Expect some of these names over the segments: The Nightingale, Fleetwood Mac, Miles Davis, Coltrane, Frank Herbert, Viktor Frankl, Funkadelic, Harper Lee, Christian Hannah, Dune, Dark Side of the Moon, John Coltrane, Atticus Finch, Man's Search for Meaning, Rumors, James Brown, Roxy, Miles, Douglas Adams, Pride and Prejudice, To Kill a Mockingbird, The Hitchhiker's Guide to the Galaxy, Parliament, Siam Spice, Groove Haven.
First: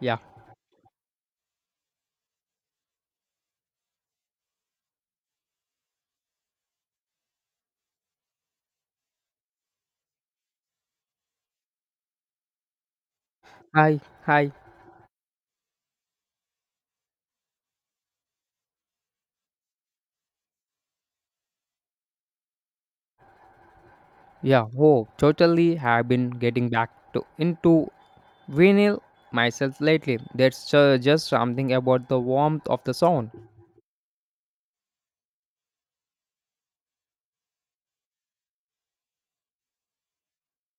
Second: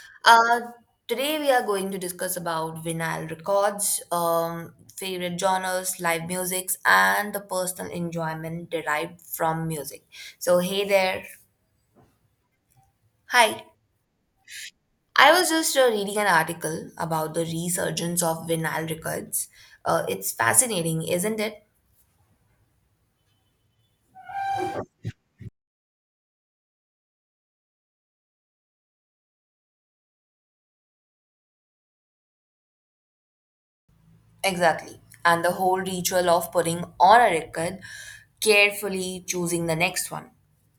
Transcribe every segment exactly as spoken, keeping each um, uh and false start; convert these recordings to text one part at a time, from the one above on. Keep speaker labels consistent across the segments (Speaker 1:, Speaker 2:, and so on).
Speaker 1: Yeah.
Speaker 2: Uh, Today we are going to discuss about vinyl records, um, favorite genres, live musics, and the personal enjoyment derived from music. So, hey there. Hi.
Speaker 1: Hi. Hi.
Speaker 2: I was just uh, reading an article about the resurgence of vinyl records. Uh, it's fascinating, isn't it?
Speaker 1: Yeah. Oh, totally. Have been getting back to into vinyl myself lately. That's uh, just something about the warmth of the sound.
Speaker 2: Exactly. And the whole ritual of putting on a record, carefully choosing the next one.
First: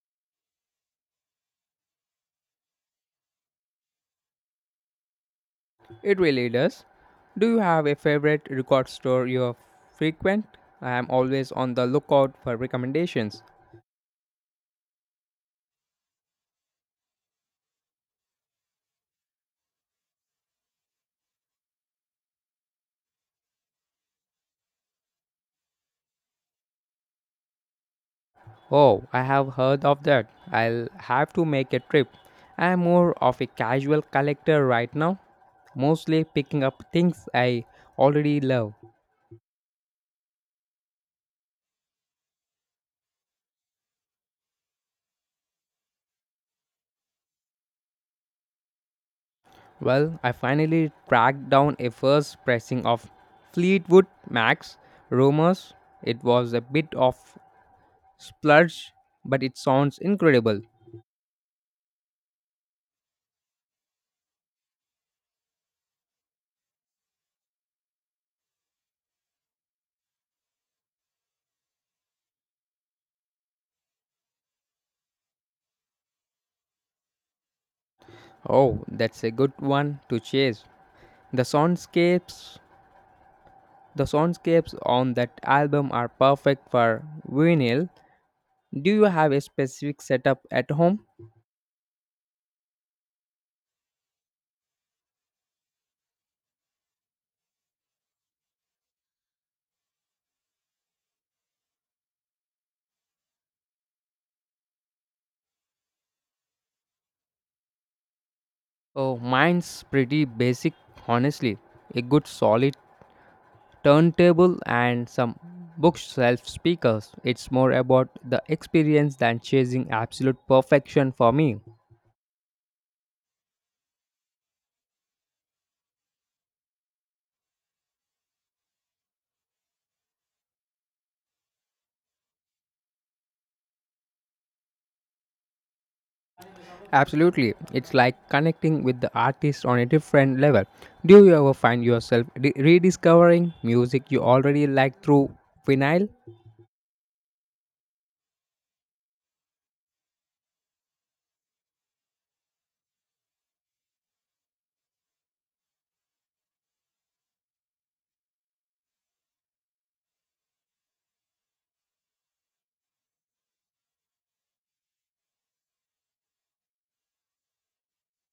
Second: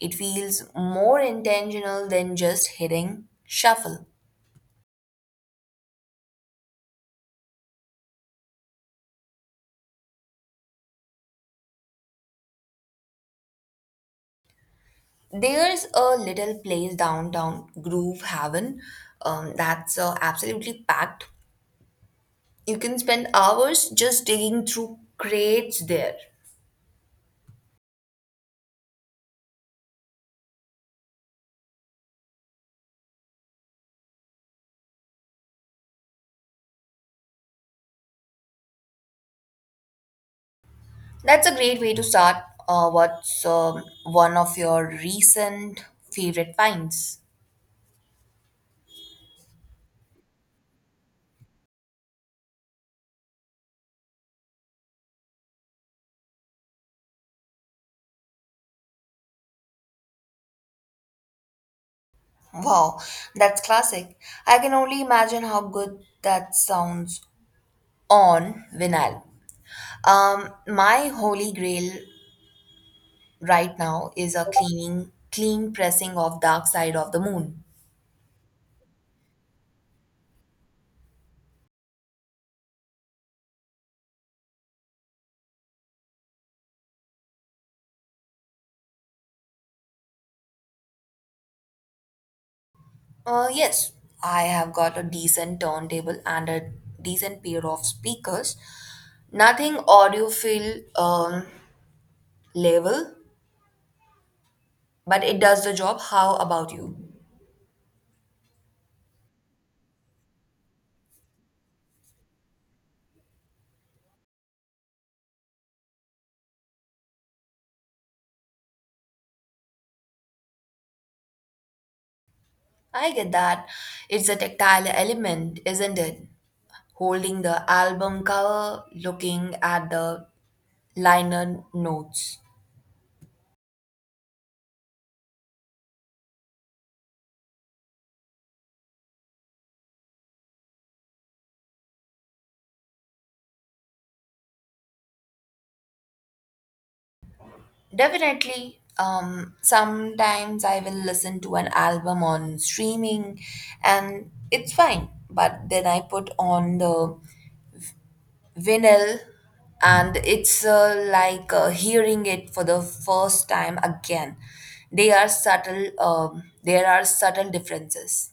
Speaker 2: It feels more intentional than just hitting shuffle.
Speaker 1: It really does. Do you have a favorite record store you frequent? I am always on the lookout for recommendations.
Speaker 2: There's a little place downtown, Groove Haven, um, that's uh, absolutely packed. You can spend hours just digging through crates there.
Speaker 1: Oh, I have heard of that. I'll have to make a trip. I am more of a casual collector right now, mostly picking up things I already love.
Speaker 2: That's a great way to start. Uh, what's um, one of your recent favorite finds?
Speaker 1: Well, I finally tracked down a first pressing of Fleetwood Mac's Rumors. It was a bit of splurge, but it sounds incredible.
Speaker 2: Wow, that's classic. I can only imagine how good that sounds on vinyl. Um, my holy grail right now is a cleaning, clean pressing of Dark Side of the Moon.
Speaker 1: Oh, that's a good one to chase. The soundscapes, the soundscapes on that album are perfect for vinyl. Do you have a specific setup at home?
Speaker 2: Uh, yes, I have got a decent turntable and a decent pair of speakers. Nothing audiophile um, level, but it does the job. How about you?
Speaker 1: Oh, mine's pretty basic, honestly. A good solid turntable and some bookshelf speakers. It's more about the experience than chasing absolute perfection for me.
Speaker 2: I get that. It's a tactile element, isn't it? Holding the album cover, looking at the liner notes.
Speaker 1: Absolutely, it's like connecting with the artist on a different level. Do you ever find yourself re- rediscovering music you already like through vinyl?
Speaker 2: Definitely. Um, sometimes I will listen to an album on streaming and it's fine. But then I put on the vinyl and it's uh, like uh, hearing it for the first time again. They are subtle, um, there are subtle differences.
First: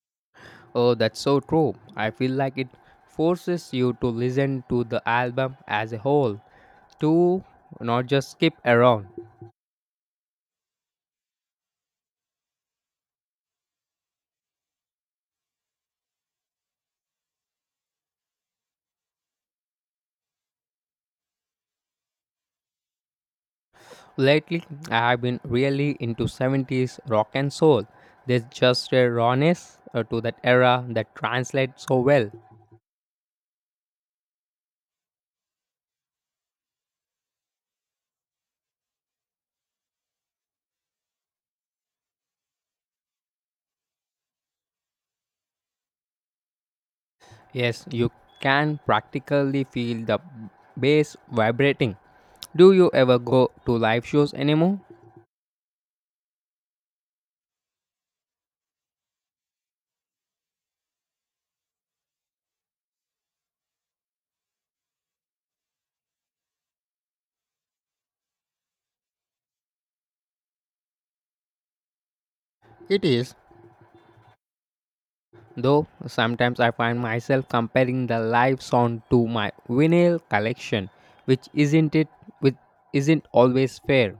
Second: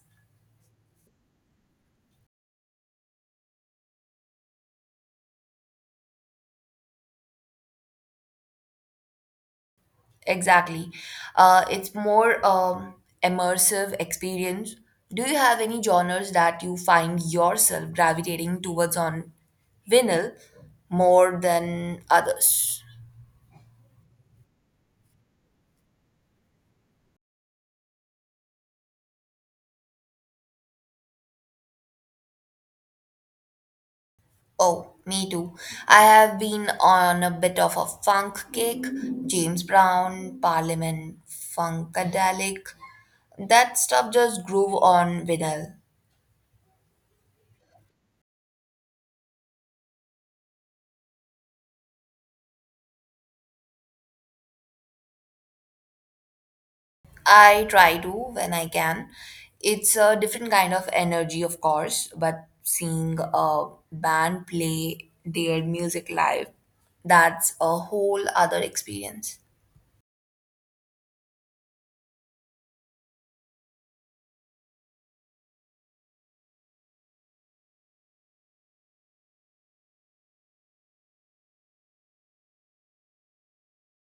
Speaker 1: Oh, that's so true. I feel like it forces you to listen to the album as a whole, to not just skip around.
Speaker 2: Exactly. Uh, it's more um, immersive experience. Do you have any genres that you find yourself gravitating towards on vinyl more than others?
Speaker 1: Lately, I have been really into seventies rock and soul. There's just a rawness uh, to that era that translates so well.
Speaker 2: Oh, me too. I have been on a bit of a funk kick. James Brown, Parliament, Funkadelic. That stuff just grew on vinyl.
Speaker 1: Yes, you can practically feel the bass vibrating. Do you ever go to live shows anymore?
Speaker 2: I try to when I can. It's a different kind of energy, of course, but seeing a band play their music live, that's a whole other experience.
Speaker 1: It is, though sometimes I find myself comparing the live sound to my vinyl collection, which isn't it with isn't always fair.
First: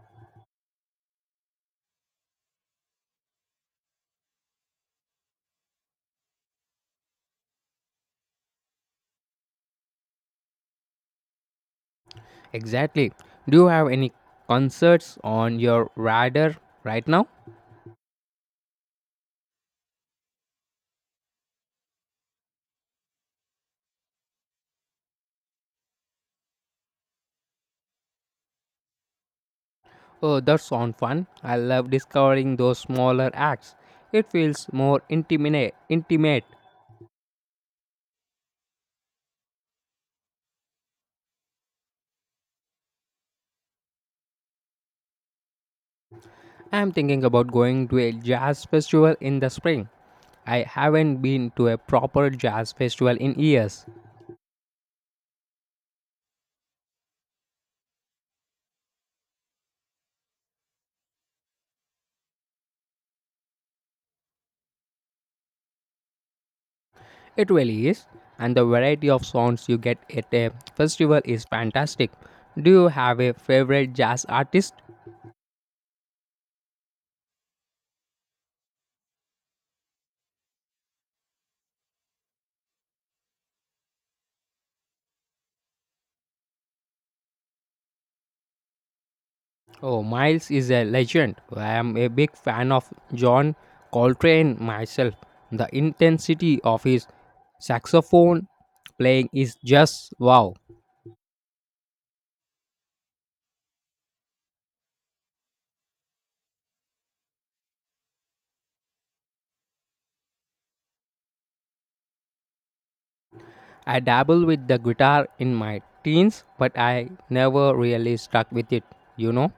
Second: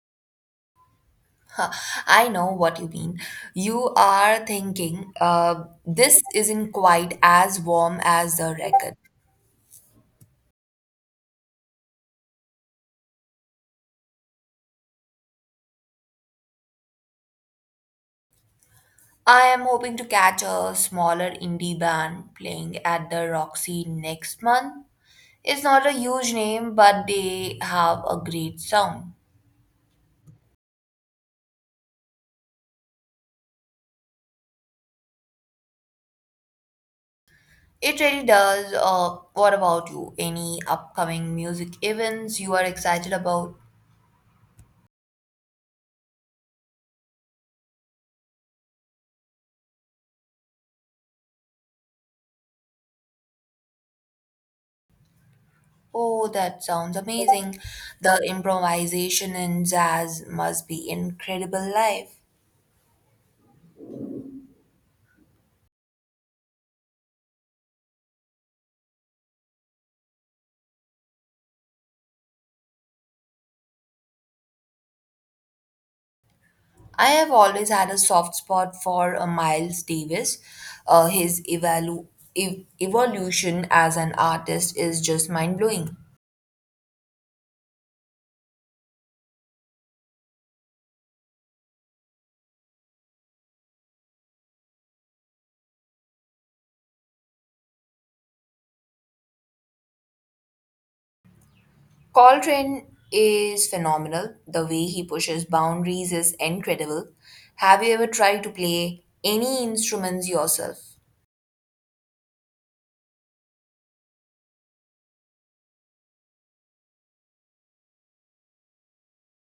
Speaker 2: Huh, I know what you mean. You are thinking, uh, this isn't quite as warm as the record.
Speaker 1: Exactly. Do you have any concerts on your radar right now?
Speaker 2: I am hoping to catch a smaller indie band playing at the Roxy next month. It's not a huge name, but they have a great sound.
Speaker 1: Oh, that sounds fun. I love discovering those smaller acts. It feels more intimate. Intimate.
Speaker 2: It really does. Uh, what about you? Any upcoming music events you are excited about?
Speaker 1: I'm thinking about going to a jazz festival in the spring. I haven't been to a proper jazz festival in years.
Speaker 2: Oh, that sounds amazing. The improvisation in jazz must be incredible live.
Speaker 1: It really is, and the variety of sounds you get at a festival is fantastic. Do you have a favorite jazz artist?
Speaker 2: I have always had a soft spot for uh, Miles Davis. Uh, his evalu- ev- Evolution as an artist is just mind blowing.
Speaker 1: Oh, Miles is a legend. I am a big fan of John Coltrane myself. The intensity of his saxophone playing is just wow.
Speaker 2: Coltrane is phenomenal. The way he pushes boundaries is incredible. Have you ever tried to play any instruments yourself?
Speaker 1: I dabbled with the guitar in my teens, but I never really stuck with it, you know.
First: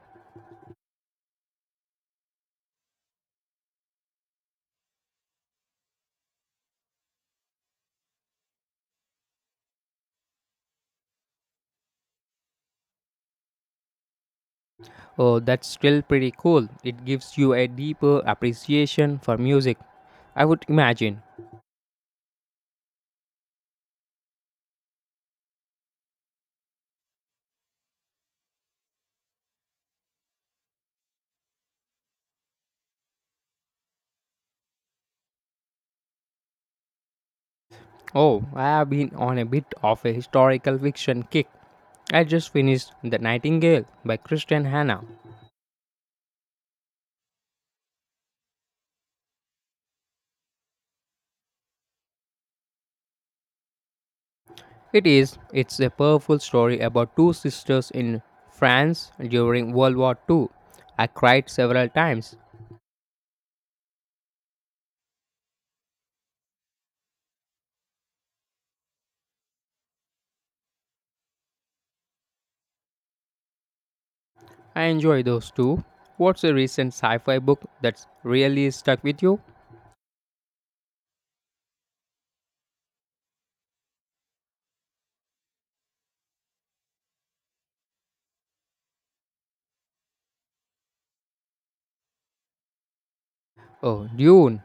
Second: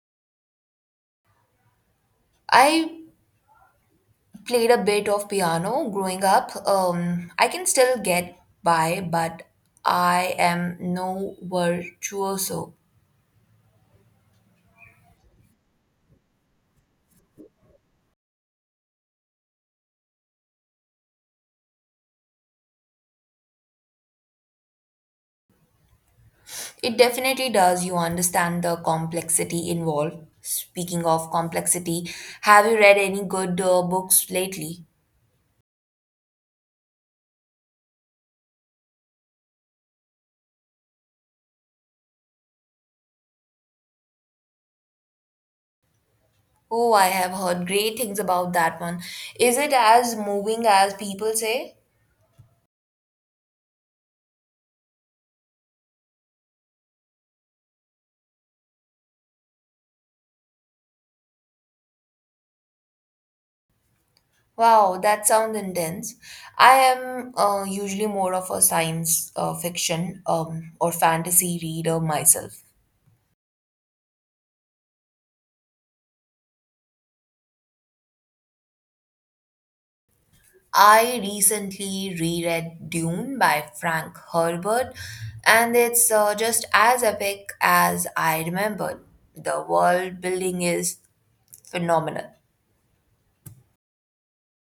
Speaker 2: I played a bit of piano growing up. Um, I can still get by, but I am no virtuoso.
Speaker 1: Oh, that's still pretty cool. It gives you a deeper appreciation for music, I would imagine.
Speaker 2: It definitely does. You understand the complexity involved. Speaking of complexity, have you read any good uh, books lately?
Speaker 1: Oh, I have been on a bit of a historical fiction kick. I just finished The Nightingale by Christian Hannah.
Speaker 2: Oh, I have heard great things about that one. Is it as moving as people say?
Speaker 1: It is it's a powerful story about two sisters in France during World War two. I cried several times.
Speaker 2: Wow, that sounds intense. I am uh, usually more of a science uh, fiction um, or fantasy reader myself.
Speaker 1: I enjoy those too. What's a recent sci-fi book that's really stuck with you?
Speaker 2: I recently reread Dune by Frank Herbert, and it's uh, just as epic as I remembered. The world building is phenomenal.
Speaker 1: Oh, Dune.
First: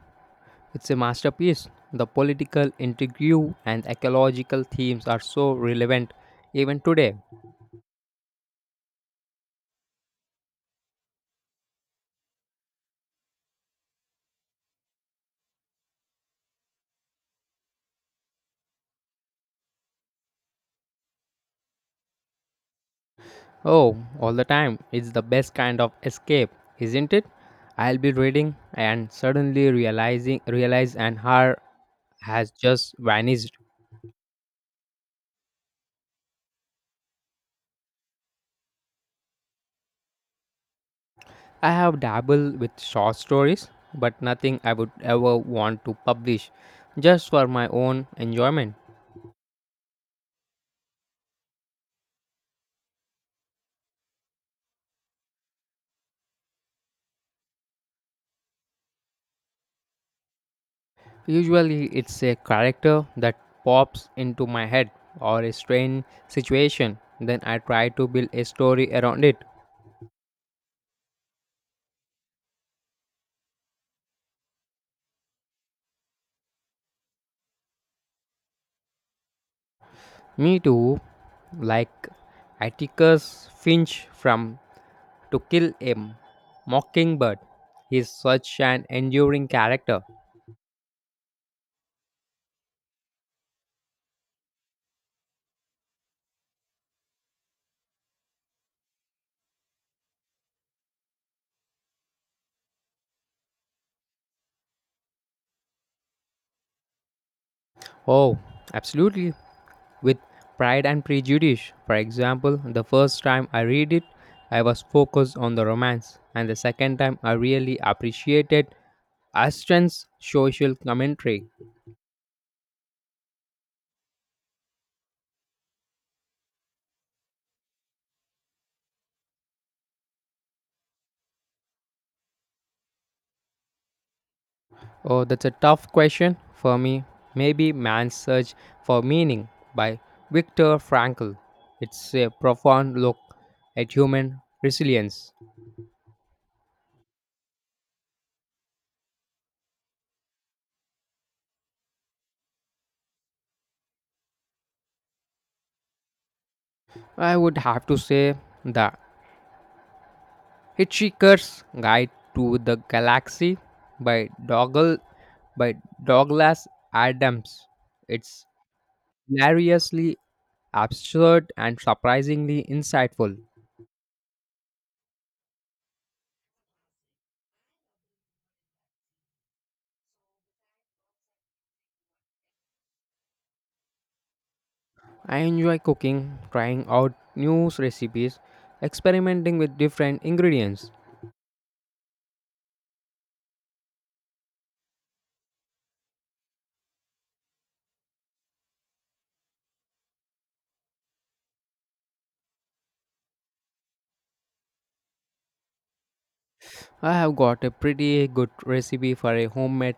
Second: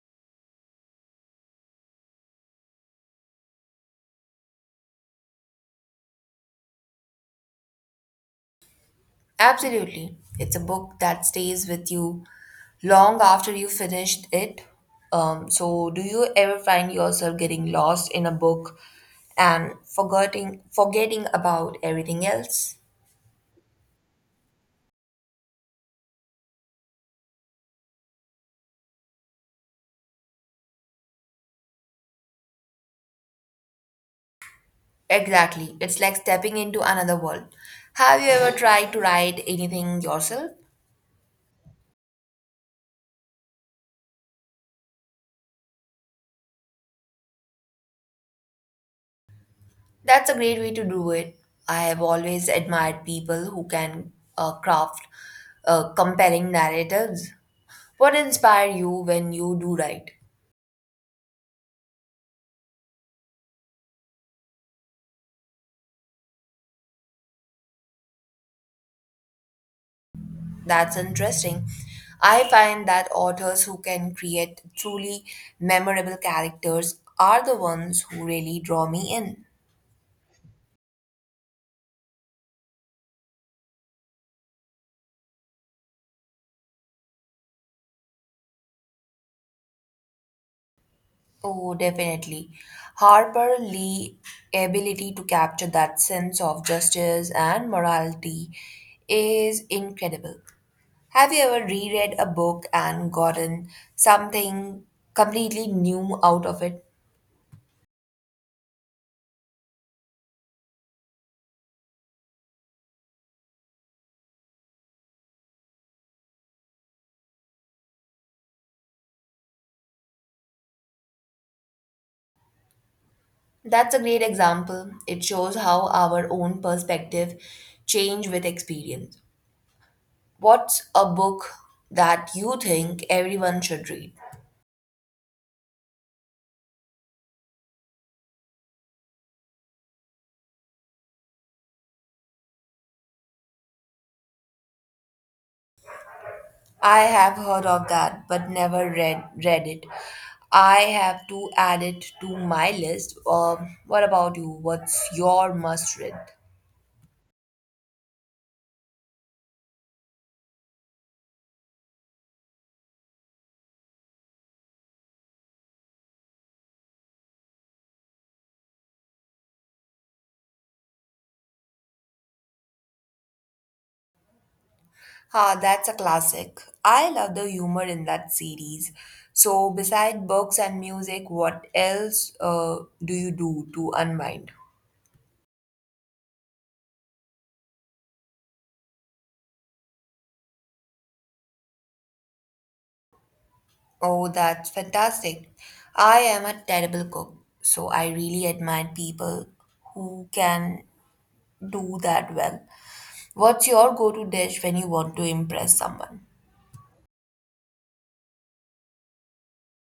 Speaker 1: It's a masterpiece. The political intrigue and ecological themes are so relevant even today.
Speaker 2: Absolutely. It's a book that stays with you long after you finished it. Um, so, do you ever find yourself getting lost in a book and forgetting, forgetting about everything else?
Speaker 1: Oh, all the time. It's the best kind of escape, isn't it? I'll be reading and suddenly realizing realize an hour has just vanished.
Speaker 2: Exactly. It's like stepping into another world. Have you ever tried to write anything yourself?
Speaker 1: I have dabbled with short stories, but nothing I would ever want to publish just for my own enjoyment.
Speaker 2: That's a great way to do it. I have always admired people who can uh, craft uh, compelling narratives. What inspires you when you do write?
Speaker 1: Usually it's a character that pops into my head or a strange situation, then I try to build a story around it.
Speaker 2: That's interesting. I find that authors who can create truly memorable characters are the ones who really draw me in.
Speaker 1: Me too, like Atticus Finch from To Kill a Mockingbird. He's such an enduring character.
Speaker 2: Oh, definitely. Harper Lee ability to capture that sense of justice and morality is incredible. Have you ever reread a book and gotten something completely new out of it?
Speaker 1: Oh, absolutely. With Pride and Prejudice, for example, the first time I read it, I was focused on the romance, and the second time I really appreciated Aston's social commentary.
Speaker 2: That's a great example. It shows how our own perspective change with experience. What's a book that you think everyone should read?
Speaker 1: Oh, that's a tough question for me. Maybe Man's Search for Meaning by Viktor Frankl. It's a profound look at human resilience.
Speaker 2: I have heard of that, but never read read it. I have to add it to my list. Um, what about you? What's your must read?
Speaker 1: I would have to say The Hitchhiker's Guide to the Galaxy by Doggle by Douglas Adams. It's hilariously absurd and surprisingly insightful.
Speaker 2: Ah, that's a classic. I love the humor in that series. So, beside books and music, what else uh, do you do to unwind?
Speaker 1: I enjoy cooking, trying out new recipes, experimenting with different ingredients.
Speaker 2: Oh, that's fantastic. I am a terrible cook, so I really admire people who can do that well. What's your go to dish when you want to impress someone?
Speaker 1: I have got a pretty good recipe for a homemade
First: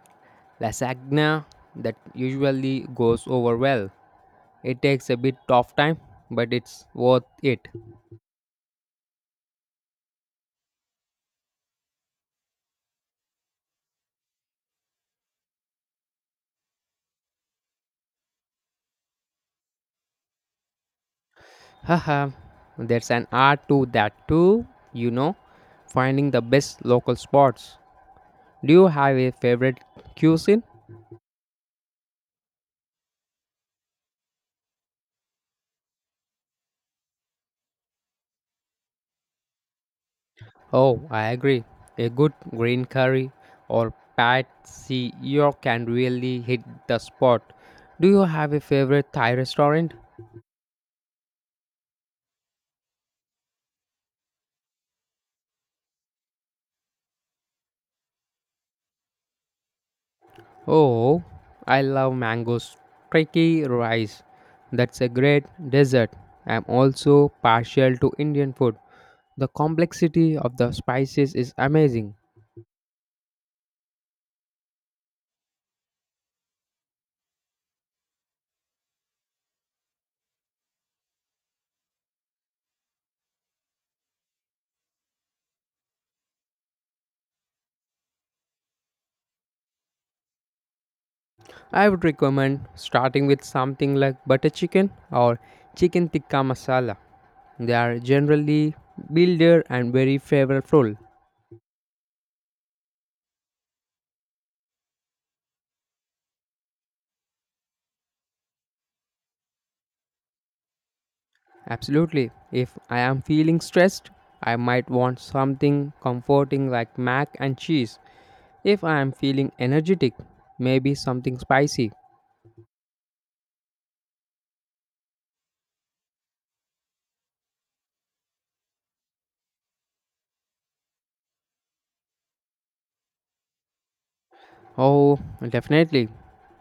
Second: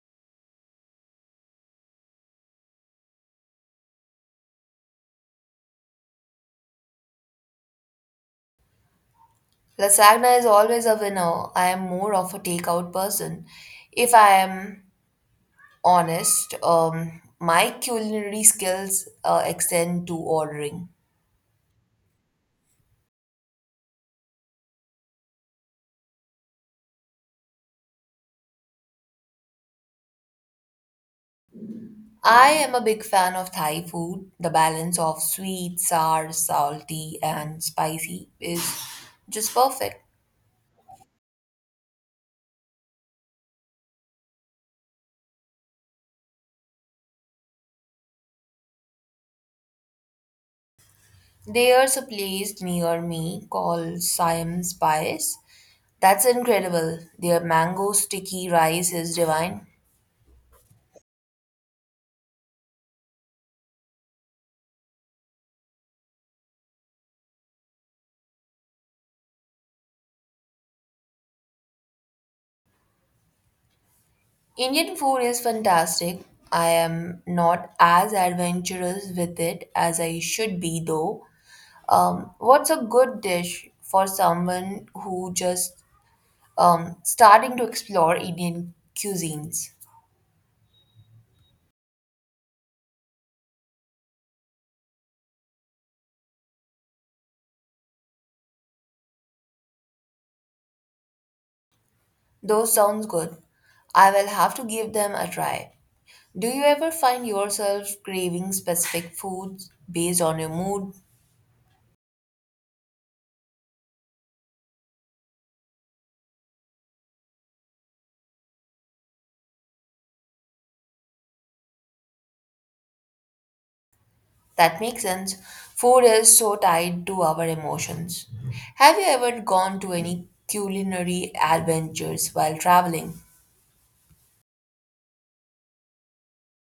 Speaker 1: lasagna that usually goes over well. It takes a bit of time, but it's worth it.
Speaker 2: Lasagna is always a winner. I am more of a takeout person. If I am honest, um, my culinary skills uh, extend to ordering.
Speaker 1: Haha, there's an art to that too, you know, finding the best local spots. Do you have a favorite cuisine?
Speaker 2: I am a big fan of Thai food. The balance of sweet, sour, salty, and spicy is just perfect.
Speaker 1: Oh, I agree. A good green curry or pad see ew can really hit the spot. Do you have a favorite Thai restaurant?
Speaker 2: There's a place near me called Siam Spice. That's incredible. Their mango sticky rice is divine.
Speaker 1: Oh, I love mango sticky rice. That's a great dessert. I'm also partial to Indian food. The complexity of the spices is amazing.
Speaker 2: Indian food is fantastic. I am not as adventurous with it as I should be, though. Um, what's a good dish for someone who just um, starting to explore Indian cuisines?
Speaker 1: I would recommend starting with something like butter chicken or chicken tikka masala. They are generally builder and very flavorful.
Speaker 2: Those sounds good. I will have to give them a try. Do you ever find yourself craving specific foods based on your mood?
Speaker 1: Absolutely. If I am feeling stressed, I might want something comforting like mac and cheese. If I am feeling energetic, maybe something spicy.
Speaker 2: That makes sense. Food is so tied to our emotions. Have you ever gone to any culinary adventures while traveling?
Speaker 1: Oh, definitely.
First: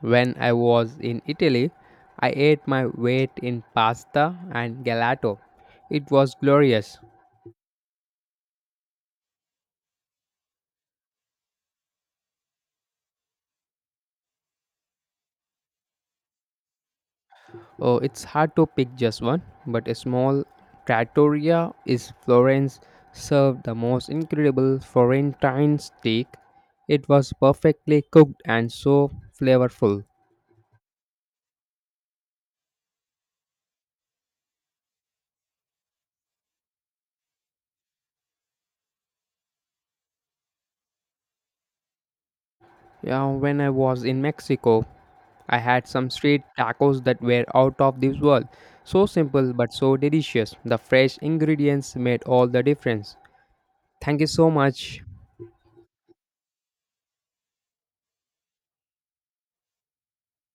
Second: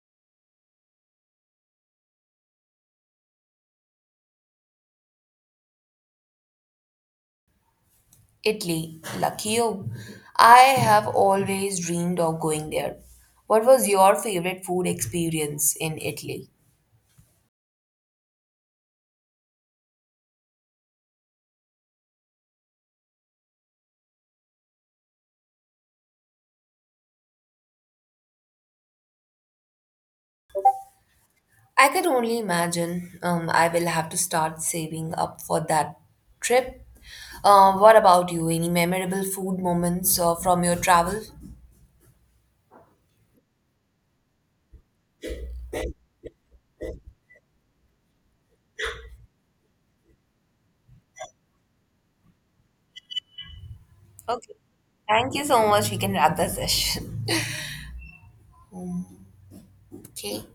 Speaker 1: When I was in Italy, I ate my weight in pasta and gelato. It was glorious.
Speaker 2: Italy, lucky you. I have always dreamed of going there. What was your favorite food experience in Italy?
Speaker 1: Oh, it's hard to pick just one, but a small trattoria is Florence served the most incredible Florentine steak. It was perfectly cooked and so flavorful.
Speaker 2: I can only imagine. Um, I will have to start saving up for that trip. Uh, what about you? Any memorable food moments uh, from your travel?
Speaker 1: Yeah, when I was in Mexico, I had some street tacos that were out of this world. So simple but so delicious. The fresh ingredients made all the difference. Thank you so
Speaker 2: Okay.
Speaker 1: much.
Speaker 2: Thank you so much. We can wrap the session. Okay.